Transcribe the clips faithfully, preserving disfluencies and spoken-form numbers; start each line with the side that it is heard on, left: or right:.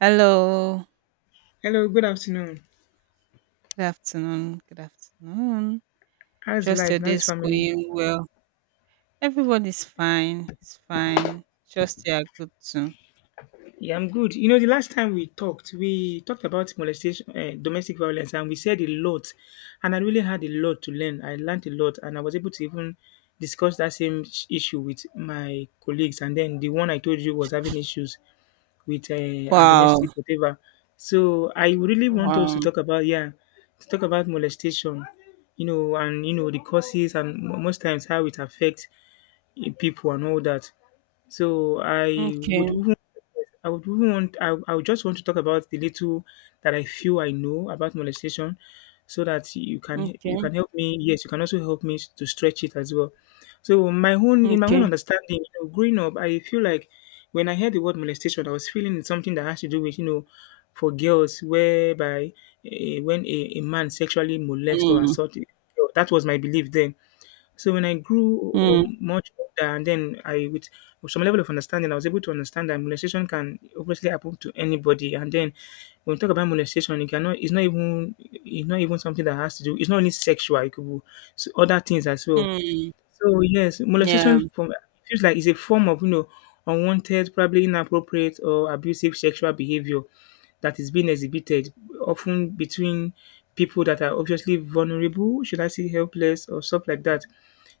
right: Hello.
left: Hello, good afternoon.
right: Good afternoon. Good afternoon.
left: How's
right: Trust
left: life?
right: your
left: How's
right: day's
left: family?
right: going well. Everybody's fine. It's fine. Trust you are good too.
left: Yeah, I'm good. You know, the last time we talked, we talked about molestation, uh, domestic violence, and we said a lot. And I really had a lot to learn. I learned a lot, and I was able to even discuss that same sh- issue with my colleagues. And then the one I told you was having issues with uh, a
right: Wow.
left: domestic whatever. So I really want us to
right: Wow.
left: talk about, yeah, to talk about molestation, you know, and you know the causes and mo- most times how it affects, eh, people and all that. So I
right: Okay.
left: would even I would even want I, I would just want to talk about the little that I feel I know about molestation so that you can you
right: Okay.
left: can help me. Yes, you can also help me to stretch it as well. So my own in my
right: Okay.
left: own understanding, you know, growing up, I feel like when I heard the word molestation, I was feeling it's something that has to do with, you know, for girls whereby uh, when a, a man sexually molest or
right: Mm.
left: assault a girl, that was my belief then. So when I grew
right: Mm.
left: um, much older, and then I with some level of understanding, I was able to understand that molestation can obviously happen to anybody. And then when we talk about molestation, it cannot it's not even it's not even something that has to do. It's not only sexual; it could be s- other things as well.
right: Mm.
left: So yes,
right: Yeah.
left: molestation from feels like it's a form of, you know, unwanted, probably inappropriate or abusive sexual behavior that is being exhibited often between people that are obviously vulnerable, should I say helpless or stuff like that.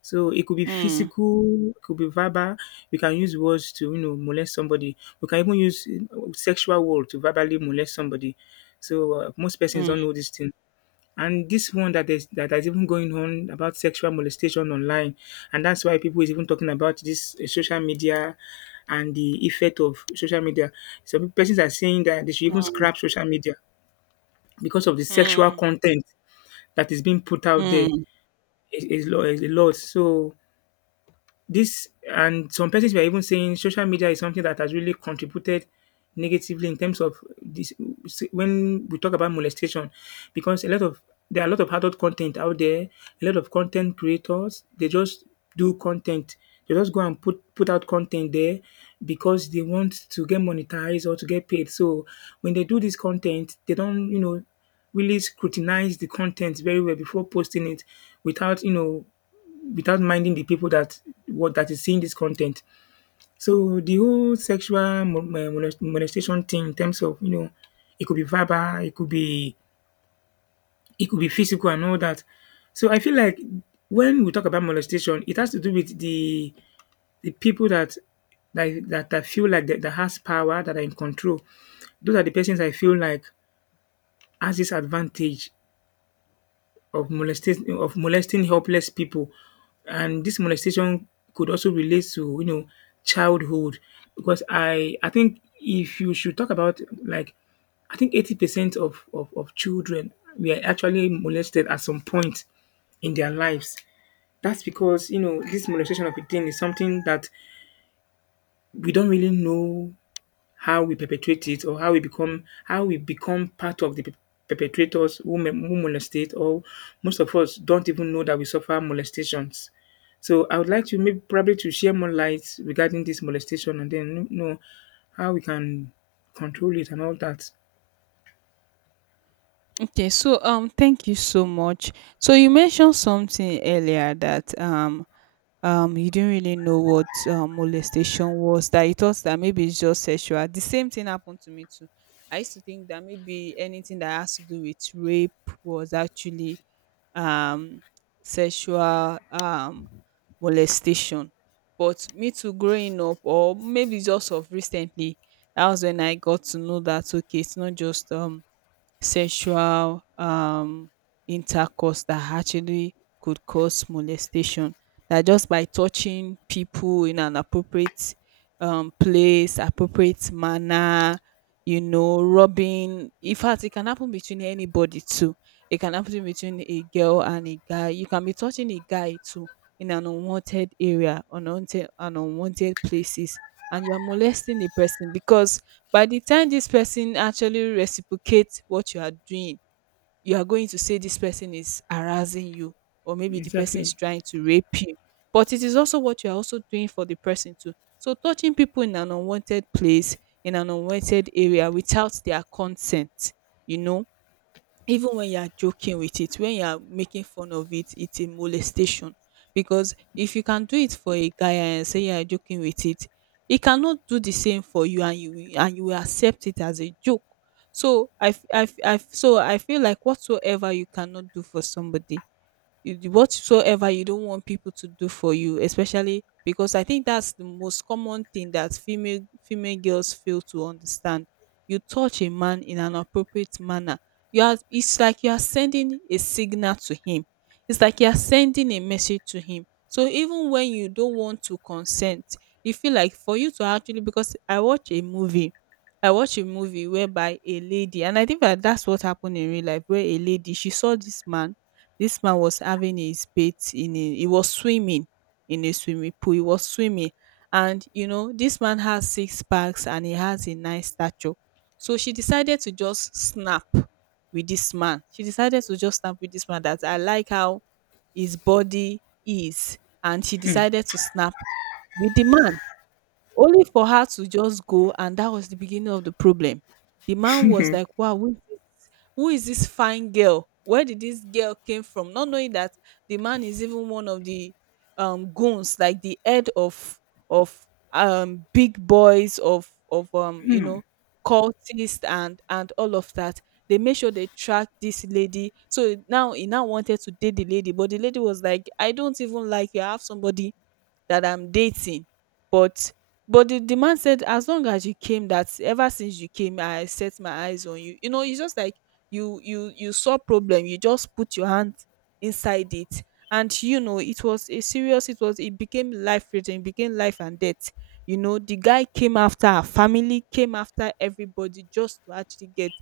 left: So it could be
right: Mm.
left: physical, it could be verbal. We can use words to, you know, molest somebody. We can even use uh, sexual word to verbally molest somebody. So uh, most persons
right: Mm.
left: don't know this thing. And this one that is that is even going on about sexual molestation online, and that's why people is even talking about this uh, social media and the effect of social media. Some persons are saying that they should even
right: Mm.
left: scrap social media because of the sexual
right: Mm.
left: content that is being put out there
right: Mm.
left: is, is, lo- is a lot. So this and some persons were even saying social media is something that has really contributed negatively in terms of this when we talk about molestation because a lot of there are a lot of adult content out there, a lot of content creators, they just do content. They just go and put put out content there because they want to get monetized or to get paid. So when they do this content, they don't, you know, really scrutinize the content very well before posting it without, you know, without minding the people that what that is seeing this content. So the whole sexual mo- mo- molest- molestation thing in terms of, you know, it could be verbal, it could be it could be physical and all that. So I feel like when we talk about molestation, it has to do with the the people that that that, that feel like that, that has power, that are in control. Those are the persons I feel like has this advantage of molestation of molesting helpless people. And this molestation could also relate to, you know, childhood because I I think if you should talk about, like, I think eighty percent of, of, of children were actually molested at some point in their lives. That's because, you know, this molestation of a thing is something that we don't really know how we perpetrate it or how we become how we become part of the pe- perpetrators who, mo- who molestate or most of us don't even know that we suffer molestations. So I would like to maybe probably to share more light regarding this molestation and then, you know, how we can control it and all that.
right: Okay, so um, thank you so much. So you mentioned something earlier that um, um, you didn't really know what um, molestation was. That you thought that maybe it's just sexual. The same thing happened to me too. I used to think that maybe anything that has to do with rape was actually um, sexual um, molestation. But me too, growing up, or maybe just of recently, that was when I got to know that okay, it's not just um sexual um, intercourse that actually could cause molestation. That just by touching people in an appropriate um, place, appropriate manner, you know, rubbing. In fact, it can happen between anybody too. It can happen between a girl and a guy. You can be touching a guy too in an unwanted area, unwanted, and unwanted places, and you're molesting the person because by the time this person actually reciprocate what you are doing, you are going to say this person is harassing you, or maybe the person is
left: Exactly.
right: trying to rape you, but it is also what you are also doing for the person too. So touching people in an unwanted place, in an unwanted area without their consent, you know, even when you are joking with it, when you are making fun of it, it's a molestation. Because if you can do it for a guy and say you are joking with it, he cannot do the same for you, and you will- and you will accept it as a joke. So I, f- I, f- I f- so I feel like whatsoever you cannot do for somebody, you d- whatsoever you don't want people to do for you, especially because I think that's the most common thing that female female girls fail to understand. You touch a man in an appropriate manner, you are, it's like you are sending a signal to him, it's like you are sending a message to him. So even when you don't want to consent, you feel like for you to actually, because i watch a movie I watched a movie whereby a lady, and I think that that's what happened in real life, where a lady, she saw this man. This man was having his bath in a, he was swimming in a swimming pool. He was swimming. And you know, this man has six packs and he has a nice stature. So she decided to just snap with this man. She decided to just snap with this man, that I like how his body is. And she decided to snap with the man. Only for her to just go, and that was the beginning of the problem. The man was like, wow, who is, who is this fine girl, where did this girl came from, not knowing that the man is even one of the um goons, like the head of of um big boys of of um you know, cultists and and all of that. They made sure they tracked this lady. So now he now wanted to date the lady, but the lady was like, I don't even like you, I have somebody that I'm dating. But but the, the man said, as long as you came, that ever since you came, I set my eyes on you. You know, it's just like you you you saw problem, you just put your hand inside it. And you know, it was a serious, it was, it became life threatening, it became life and death. You know, the guy came after her family, came after everybody just to actually get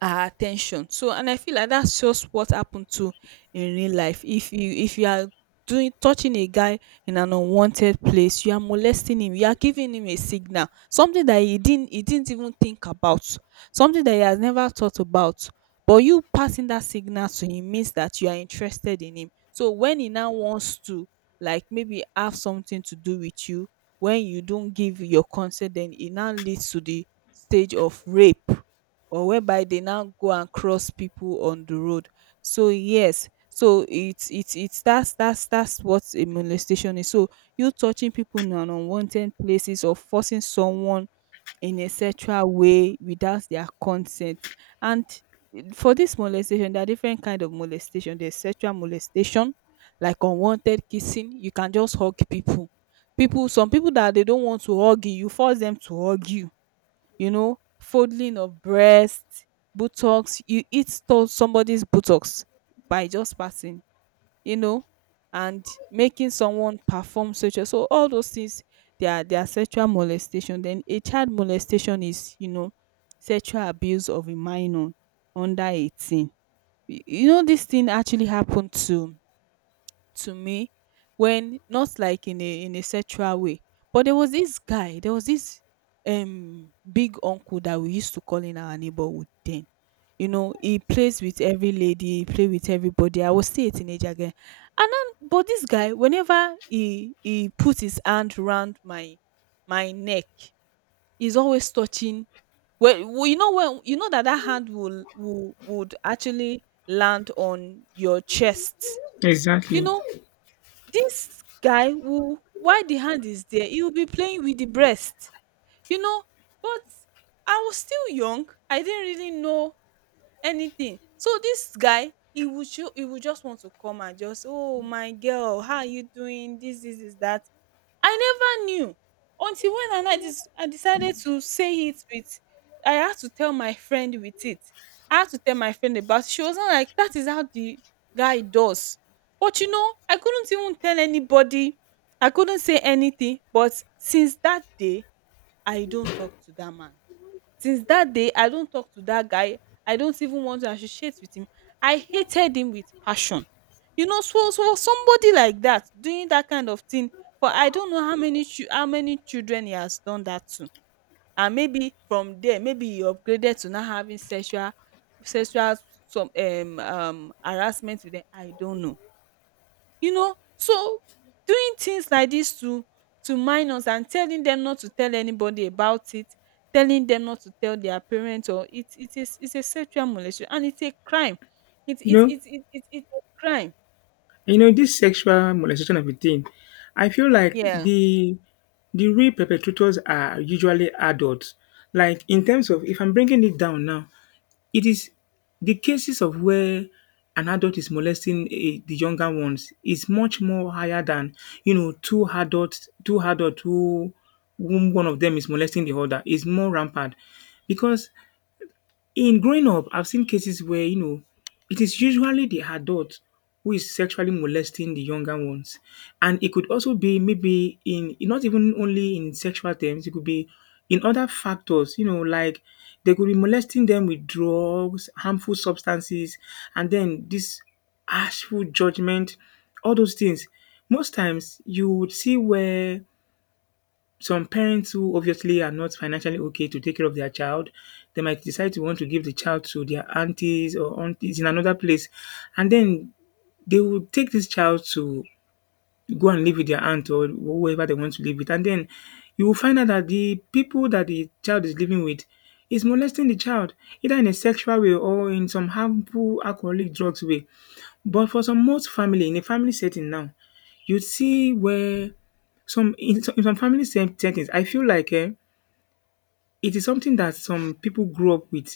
right: our attention. So and I feel like that's just what happened to, in real life. If you if you are doing, touching a guy in an unwanted place, you are molesting him, you are giving him a signal, something that he didn't he didn't even think about, something that he has never thought about. But you passing that signal to him means that you are interested in him. So when he now wants to like maybe have something to do with you, when you don't give your consent, then it now leads to the stage of rape, or whereby they now go and cross people on the road. So yes, so it's it's it's that's that's that's what a molestation is. So you touching people in an unwanted places, or forcing someone in a sexual way without their consent. And for this molestation, there are different kind of molestation. There's sexual molestation, like unwanted kissing. You can just hug people. People, some people that they don't want to hug you, you force them to hug you, you know, folding of breasts, buttocks. You eat to- somebody's buttocks by just passing, you know, and making someone perform sexual. So all those things, they are they are sexual molestation. Then a child molestation is, you know, sexual abuse of a minor under eighteen. Y- You know, this thing actually happened to to me, when, not like in a, in a sexual way, but there was this guy, there was this um big uncle that we used to call in our neighborhood then. You know, he plays with every lady, he play with everybody. I was still a teenager again. And then, but this guy, whenever he he put his hand round my my neck, he's always touching, well, well, you know, when you know that that hand will, will would actually land on your chest, you
left: Exactly.
right: know. This guy will, while the hand is there, he will be playing with the breast, you know. But I was still young. I didn't really know anything. So this guy, he would show, he would just want to come and just, oh my girl, how are you doing? This, this, is that. I never knew, until when and I dis- I decided to say it with, I had to tell my friend with it. I had to tell my friend about it. She was not like, that is how the guy does. But you know, I couldn't even tell anybody. I couldn't say anything. But since that day, I don't talk to that man. Since that day, I don't talk to that guy. I don't even want to associate with him. I hated him with passion. You know, so so for somebody like that doing that kind of thing, for I don't know how many chil- how many children he has done that to. And maybe from there, maybe he upgraded to not having sexual sexual some um um harassment with them. I don't know, you know. So doing things like this to to minors, and telling them not to tell anybody about it, telling them not to tell their parents, or it it is it's a sexual molestation, and it's a crime. it
left: You
right: it
left: know,
right: it it, it it's a crime.
left: you know this sexual molestation of a thing. I feel like
right: Yeah.
left: the the real perpetrators are usually adults. Like in terms of if I'm bringing it down now, it is the cases of where an adult is molesting a, the younger ones is much more higher than, you know, two adults, two adults who whom one of them is molesting the other is more rampant because in growing up, I've seen cases where, you know, it is usually the adult who is sexually molesting the younger ones. And it could also be maybe in not even only in sexual terms, it could be in other factors, you know, like they could be molesting them with drugs, harmful substances, and then this harshful judgment, all those things. Most times you would see where some parents who obviously are not financially okay to take care of their child, they might decide to want to give the child to their aunties or aunties in another place, and then they will take this child to go and live with their aunt or whoever they want to live with. And then you will find out that the people that the child is living with is molesting the child either in a sexual way or in some harmful alcoholic drugs way. But for some most family, in a family setting now, you see where some in some in some family set settings I feel like, eh. It is something that some people grew up with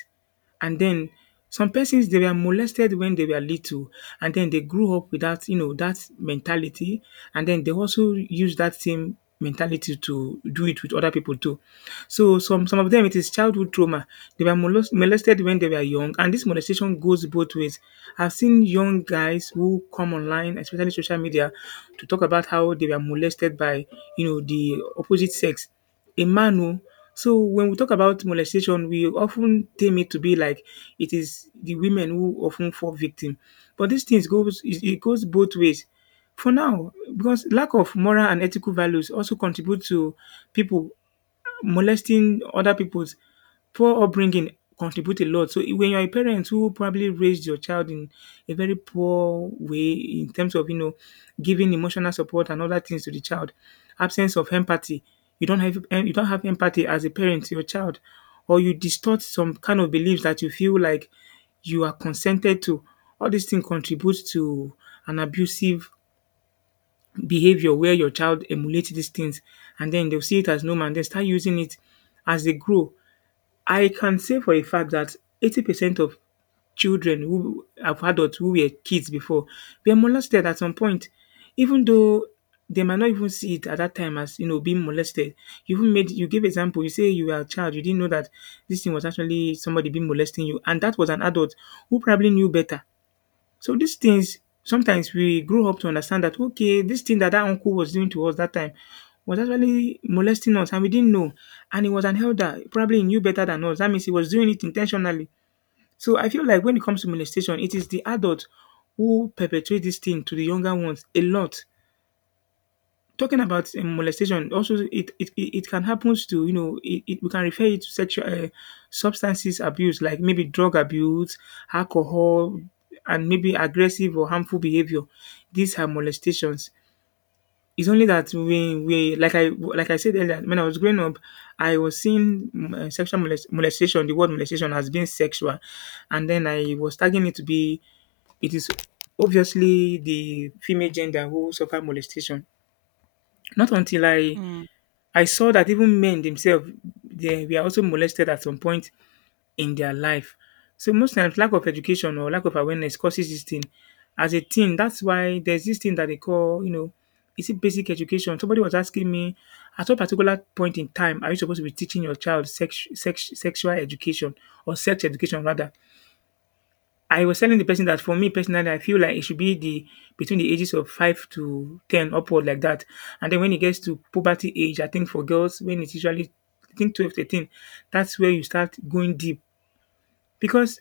left: and then some persons they were molested when they were little and then they grew up with that, you know, that mentality and then they also use that same mentality to do it with other people too. So some some of them it is childhood trauma. They were molest- molested when they were young and this molestation goes both ways. I've seen young guys who come online, especially social media, to talk about how they were molested by, you know, the opposite sex a man oh. So when we talk about molestation, we often ten tame it to be like it is the women who often fall victim. But these things goes it it goes both ways. For now, because lack of moral and ethical values also contribute to people molesting other people's poor upbringing contribute a lot. So when you're a parent who probably raised your child in a very poor way in terms of, you know, giving emotional support and other things to the child, absence of empathy, you don't have em- you don't have empathy as a parent to your child, or you distort some kind of beliefs that you feel like you are consented to. All these things contribute to an abusive behavior where your child emulates these things and then they'll see it as normal and they start using it as they grow. I can say for a fact that eighty percent of children who of adults who were kids before were molested at some point, even though they might not even see it at that time as, you know, being molested. You even made you gave example, you say you were a child, you didn't know that this thing was actually somebody being molesting you, and that was an adult who probably knew better. So these things sometimes we grow up to understand that, okay, this thing that that uncle was doing to us that time was actually molesting us and we didn't know. And he was an elder, probably he knew better than us. That means he was doing it intentionally. So I feel like when it comes to molestation, it is the adult who perpetrate this thing to the younger ones a lot. Talking about um, molestation, also it it, it it can happen to, you know, it, it, we can refer it to sexual uh, substances abuse like maybe drug abuse, alcohol, and maybe aggressive or harmful behavior. These are molestations. It's only that we we like I like I said earlier when I was growing up, I was seeing mm, uh, sexual molest- molestation. The word molestation has been sexual, and then I was tagging it to be it is obviously the female gender who suffer molestation. Not until I
right: Mm,
left: I saw that even men themselves they were also molested at some point in their life. So most times lack of education or lack of awareness causes this thing. As a teen, that's why there's this thing that they call, you know, is it basic education? Somebody was asking me, at what particular point in time are you supposed to be teaching your child sex, sex, sexual education or sex education rather? I was telling the person that for me personally, I feel like it should be the between the ages of five to ten upward like that. And then when it gets to puberty age, I think for girls, when it's usually I think twelve, thirteen, that's where you start going deep. Because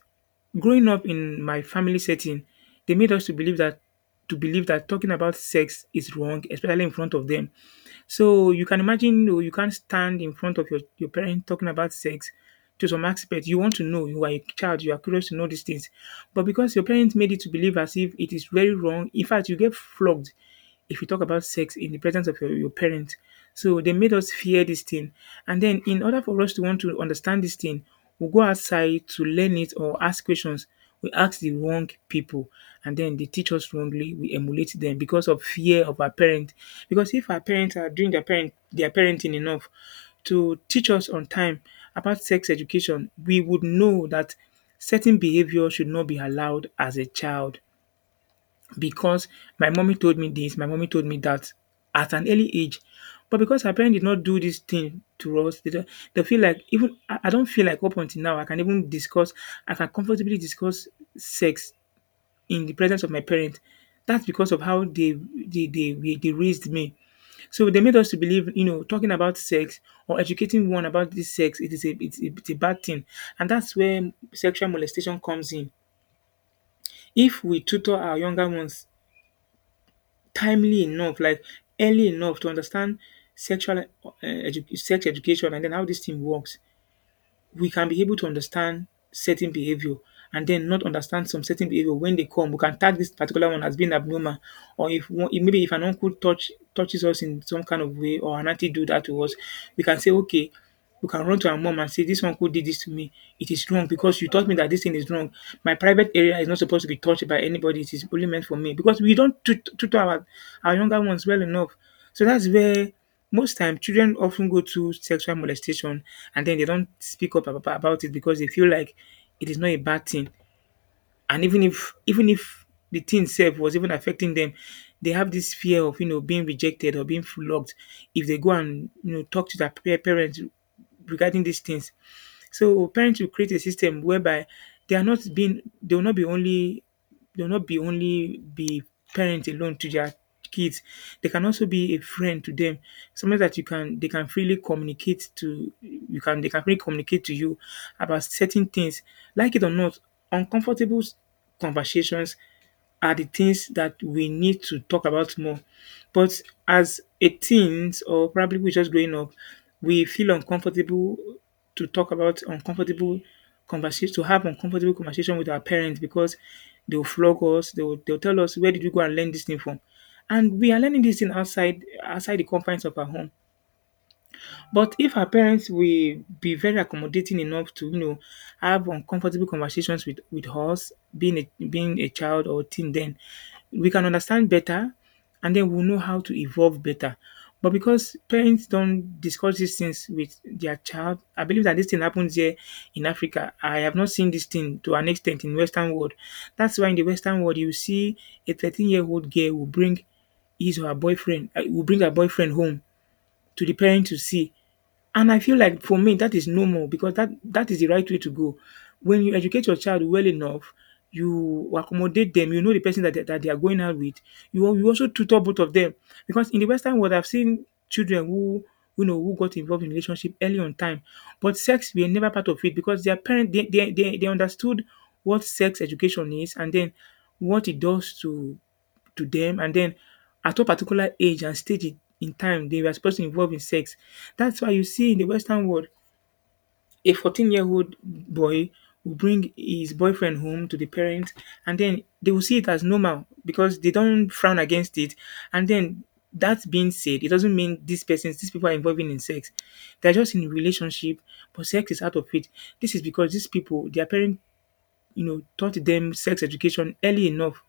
left: growing up in my family setting, they made us to believe that to believe that talking about sex is wrong, especially in front of them. So you can imagine you, know, you can't stand in front of your, your parent talking about sex to some aspect. You want to know, you are a child, you are curious to know these things. But because your parents made it to believe as if it is very wrong, in fact, you get flogged if you talk about sex in the presence of your, your parents. So they made us fear this thing. And then in order for us to want to understand this thing, we go outside to learn it or ask questions. We ask the wrong people, and then they teach us wrongly. We emulate them because of fear of our parents. Because if our parents are doing their parent their parenting enough to teach us on time about sex education, we would know that certain behavior should not be allowed as a child, because my mommy told me this, my mommy told me that at an early age. But because her parents did not do this thing to us, they, don't, they feel like even I, I don't feel like up until now I can even discuss, I can comfortably discuss sex in the presence of my parents. That's because of how they they, they they they raised me. So they made us to believe, you know, talking about sex or educating one about this sex, it is a it's, a- it's a bad thing, and that's where sexual molestation comes in. If we tutor our younger ones timely enough, like early enough to understand sexual eh edu sex education and then how this thing works, we can be able to understand certain behavior and then not understand some certain behavior when they come. We can tag this particular one as being abnormal, or if one, if maybe if an uncle touch touches us in some kind of way, or an auntie do that to us, we can say, okay, we can run to our mom and say, this uncle did this to me. It is wrong because you taught me that this thing is wrong. My private area is not supposed to be touched by anybody. It is only meant for me, because we don't tut- tutor our our younger ones well enough. So that's where most time children often go to sexual molestation, and then they don't speak up ab- about it because they feel like it is not a bad thing, and even if even if the thing sef was even affecting them, they have this fear of you know being rejected or being flogged if they go and you know talk to their pa parent regarding these things. So parents will create a system whereby they are not being they will not be only they'll not be only be parent alone to their kids. They can also be a friend to them. Something that you can they can freely communicate to you can they can freely communicate to you about certain things. Like it or not, uncomfortable s- conversations are the things that we need to talk about more. But as a teens or probably we're just growing up, we feel uncomfortable to talk about uncomfortable conversation to have uncomfortable conversation with our parents, because they'll flog us, they'll they'll tell us, where did you go and learn this thing from? And we are learning this thing outside outside the confines of our home. But if her parents will be very accommodating enough to, you know, have uncomfortable conversations with with us being a being a child or teen then, we can understand better, and then we'll know how to evolve better. But because parents don't discuss these things with their child, I believe that this thing happens here in Africa. I have not seen this thing to an extent in Western world. That's why in the Western world you see a thirteen-year-old girl will bring his or her boyfriend uh, will bring her boyfriend home to the parent to see. And I feel like for me that is normal, because that that is the right way to go. When you educate your child well enough, you accommodate them, you know the person that they, that they are going out with. You al- you also tutor both of them, because in the Western world, I've seen children who you know who got involved in relationship early on time, but sex were never part of it, because their parents they they, they, they understood what sex education is and then what it does to to them and then at a particular age and stage in in time they were supposed to involve in sex. That's why you see in the Western world, a fourteen year old boy will bring his boyfriend home to the parents, and then they will see it as normal because they don't frown against it. And then, that being said, it doesn't mean these persons, these people are involving in sex. They're just in relationship, but sex is out of it. This is because these people, their parents, you know, taught them sex education early enough,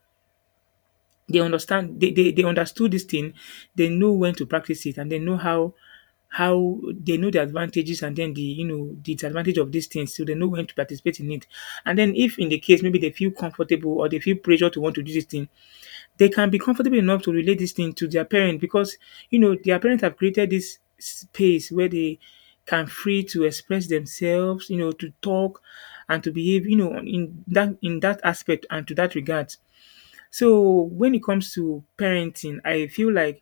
left: they understand, they they, they understood this thing, they know when to practice it, and they know how how they know the advantages and then the you know the disadvantage of these things, so they know when to participate in it, and then if in the case maybe they feel comfortable or they feel pressure to want to do this thing, they can be comfortable enough to relate this thing to their parent, because you know their parents have created this space where they can free to express themselves, you know to talk and to behave, you know in that in that aspect and to that regard. So when it comes to parenting, I feel like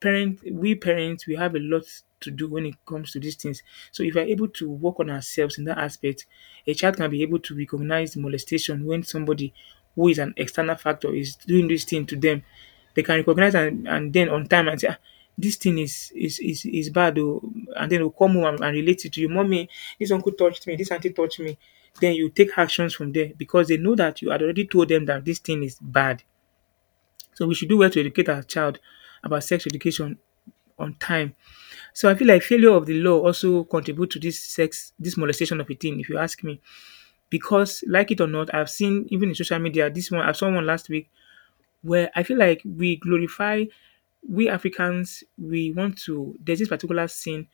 left: parent we parents we have a lot to do when it comes to these things. So if we're able to work on ourselves in that aspect, a child can be able to recognize molestation when somebody who is an external factor is doing this thing to them. They can recognize, and, and then on time, and say, "Ah, this thing is is is, is bad oh." And then will come home and, and relate it to you. Mommy, this uncle touched me, this auntie touched me. Then you take actions from there, because they know that you had already told them that this thing is bad. So we should do well to educate our child about sex education on time. So I feel like failure of the law also contribute to this sex, this molestation of a teen, if you ask me. Because like it or not, I've seen even in social media this one. I saw one last week where I feel like we glorify, we Africans. We want to. There's this particular sin.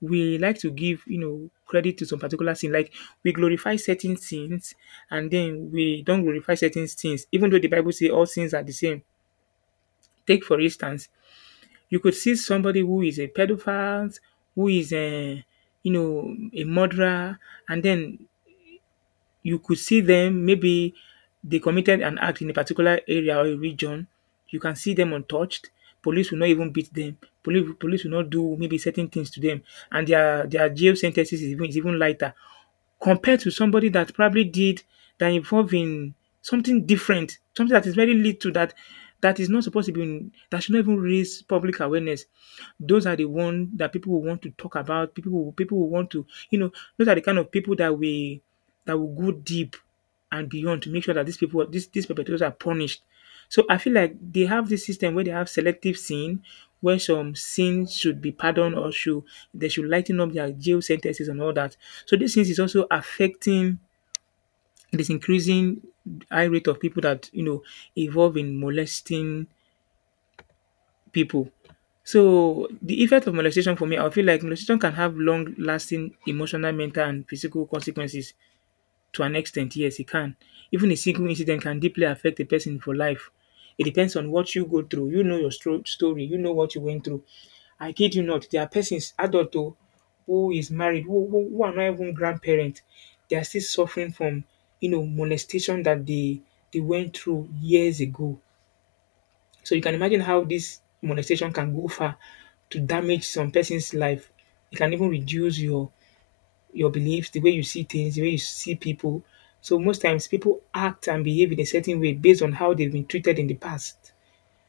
left: We like to give, you know credit to some particular sin. Like, we glorify certain sins, and then we don't glorify certain sins, even though the Bible says all sins are the same. Take for instance, you could see somebody who is a pedophile, who is a you know a murderer, and then you could see them maybe they committed an act in a particular area or a region. You can see them untouched. Police will not even beat them. Police, police will not do maybe certain things to them, and their their jail sentences is even, is even lighter compared to somebody that probably did that involved in something different, something that is very little that that is not supposed to be in, that should not even raise public awareness. Those are the one that people will want to talk about. People will people will want to, you know those are the kind of people that we that will go deep and beyond to make sure that these people, these, these perpetrators are punished. So I feel like they have this system where they have selective sin, where some sins should be pardoned, or should, they should lighten up their jail sentences, and all that. So this things is also affecting this increasing high rate of people that you know involve in molesting people. So the effect of molestation for me, I feel like molestation can have long-lasting emotional, mental, and physical consequences. To an extent, yes, it can. Even a single incident can deeply affect a person for life. It depends on what you go through. You know your stro- story. You know what you went through. I kid you not. There are persons, adult oh, who is married, who, who, who are not even grandparents. They are still suffering from, you know, molestation that they they went through years ago. So you can imagine how this molestation can go far to damage some person's life. It can even reduce your your beliefs, the way you see things, the way you see people. So most times people act and behave in a certain way based on how they've been treated in the past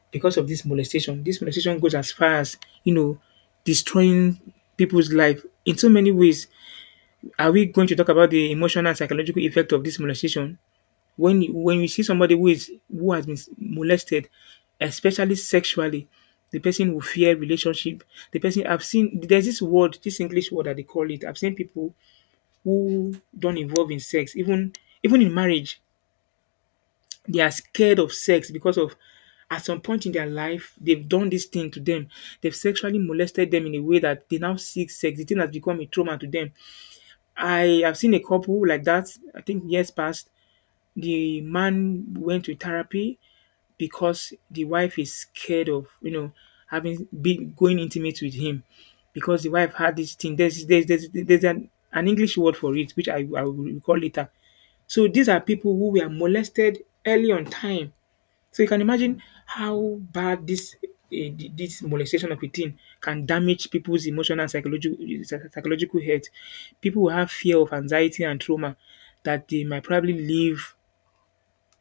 left: because of this molestation. This molestation goes as far as, you know, destroying people's life in so many ways. Are we going to talk about the emotional and psychological effect of this molestation? When you, when you see somebody who is who has been molested, especially sexually, the person will fear relationship. The person I've seen there's this word, this English word that they call it. I've seen people who don't involve in sex, even even in marriage, they are scared of sex because of at some point in their life they've done this thing to them. They've sexually molested them in a way that they now seek sex. The thing has become a trauma to them. I have seen a couple like that. I think years past, the man went to therapy because the wife is scared of you know having be going intimate with him because the wife had this thing. There's there's there's, there's an, an English word for it, which I, I will recall later. So these are people who were molested early on time. So you can imagine how bad this eh, th- this molestation of a teen can damage people's emotional and psychological psychological health. People will have fear of anxiety and trauma that they might probably live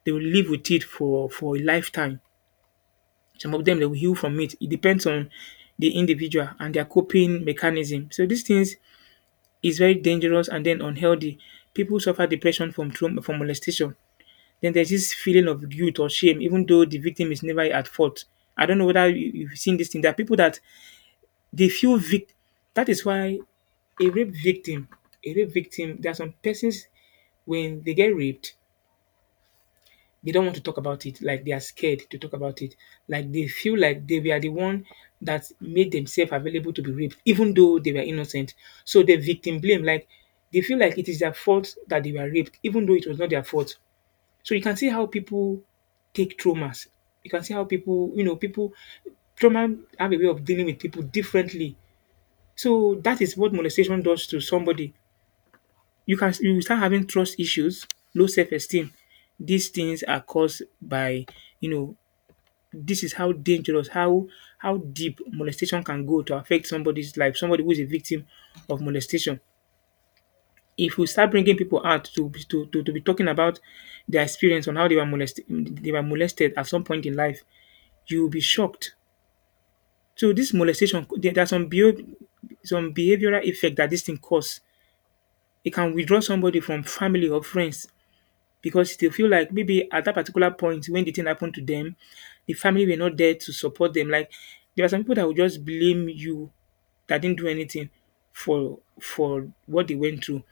left: they will live with it for for a lifetime. Some of them they will heal from it. It depends on the individual and their coping mechanism. So these things is very dangerous and then unhealthy. People suffer depression from trauma from molestation. Then there's this feeling of guilt or shame, even though the victim is never at fault. I don't know whether you, you've seen this thing. There are people that they feel vic. That is why a rape victim, a rape victim, there are some persons when they get raped, they don't want to talk about it. Like they are scared to talk about it. Like they feel like they were the one that made themselves available to be raped, even though they were innocent. So the victim blame, like they feel like it is their fault that they were raped, even though it was not their fault. So you can see how people take traumas. You can see how people, you know, people trauma have a way of dealing with people differently. So that is what molestation does to somebody. You can you will start having trust issues, low self esteem. These things are caused by, you know, this is how dangerous, how how deep molestation can go to affect somebody's life, somebody who is a victim of molestation. If we start bringing people out to be to to to be talking about their experience on how they were molested they were molested at some point in life, you will be shocked. So this molestation, there there are some behav- some behavioral effect that this thing cause. It can withdraw somebody from family or friends because they feel like maybe at that particular point when the thing happened to them, the family were not there to support them. Like there are some people that will just blame you that didn't do anything for for what they went through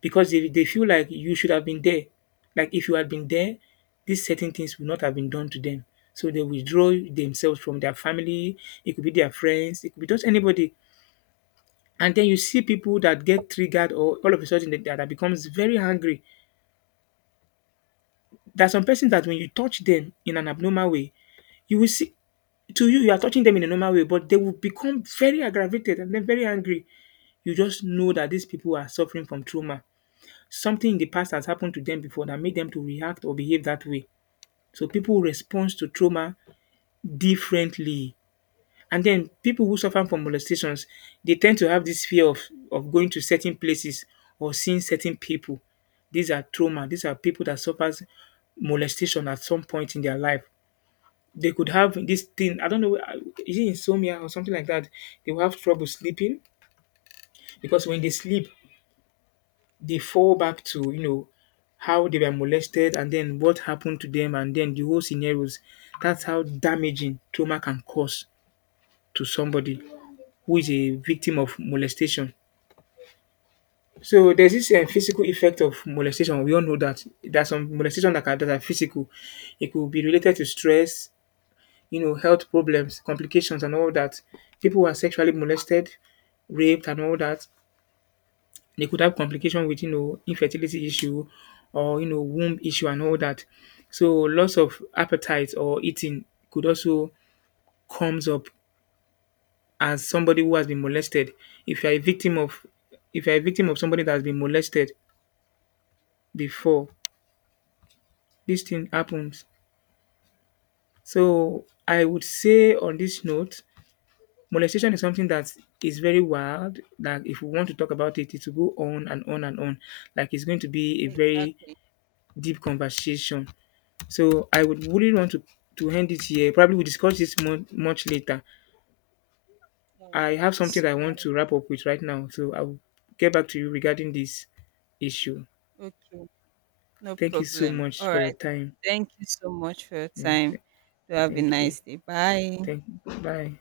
left: because they, they feel like you should have been there. Like if you had been there, these certain things would not have been done to them. So they withdraw themselves from their family, it could be their friends, it could be just anybody. And then you see people that get triggered or all of a sudden that, that becomes very angry. There's some person that when you touch them in an abnormal way, you will see to you you are touching them in a normal way, but they will become very aggravated and then very angry. You just know that these people are suffering from trauma. Something in the past has happened to them before that made them to react or behave that way. So people respond to trauma differently. And then people who suffer from molestations, they tend to have this fear of, of going to certain places or seeing certain people. These are trauma. These are people that suffers molestation at some point in their life. They could have this thing. I don't know. uh, Is it insomnia or something like that? They will have trouble sleeping because when they sleep, they fall back to you know how they were molested and then what happened to them and then the whole scenarios. That's how damaging trauma can cause to somebody who is a victim of molestation. So there's this uh, physical effect of molestation. We all know that there's some molestation that are, that are physical. It could be related to stress, you know, health problems, complications, and all that. People who are sexually molested, raped, and all that. They could have complication with, you know, infertility issue or, you know, womb issue and all that. So loss of appetite or eating could also comes up as somebody who has been molested. If you're a victim of If you're a victim of somebody that has been molested before, this thing happens. So I would say on this note, molestation is something that is very wild. That if we want to talk about it, it will go on and on and on. Like it's going to be a very
right: exactly.
left: deep conversation. So I would really want to to end it here. Probably we'll discuss this mon- much later.
right: All
left: I
right: right.
left: have something that I
right: All right.
left: want to wrap up with right now, so I'll get back to you regarding this issue.
right: Okay. No
left: Thank you so
right: problem.
left: much
right: All
left: for your
right: right.
left: time.
right: Thank you so much for your
left: Yeah,
right: time.
left: th-
right: Do have a
left: thank you.
right: nice day. Bye.
left: Thank. Bye.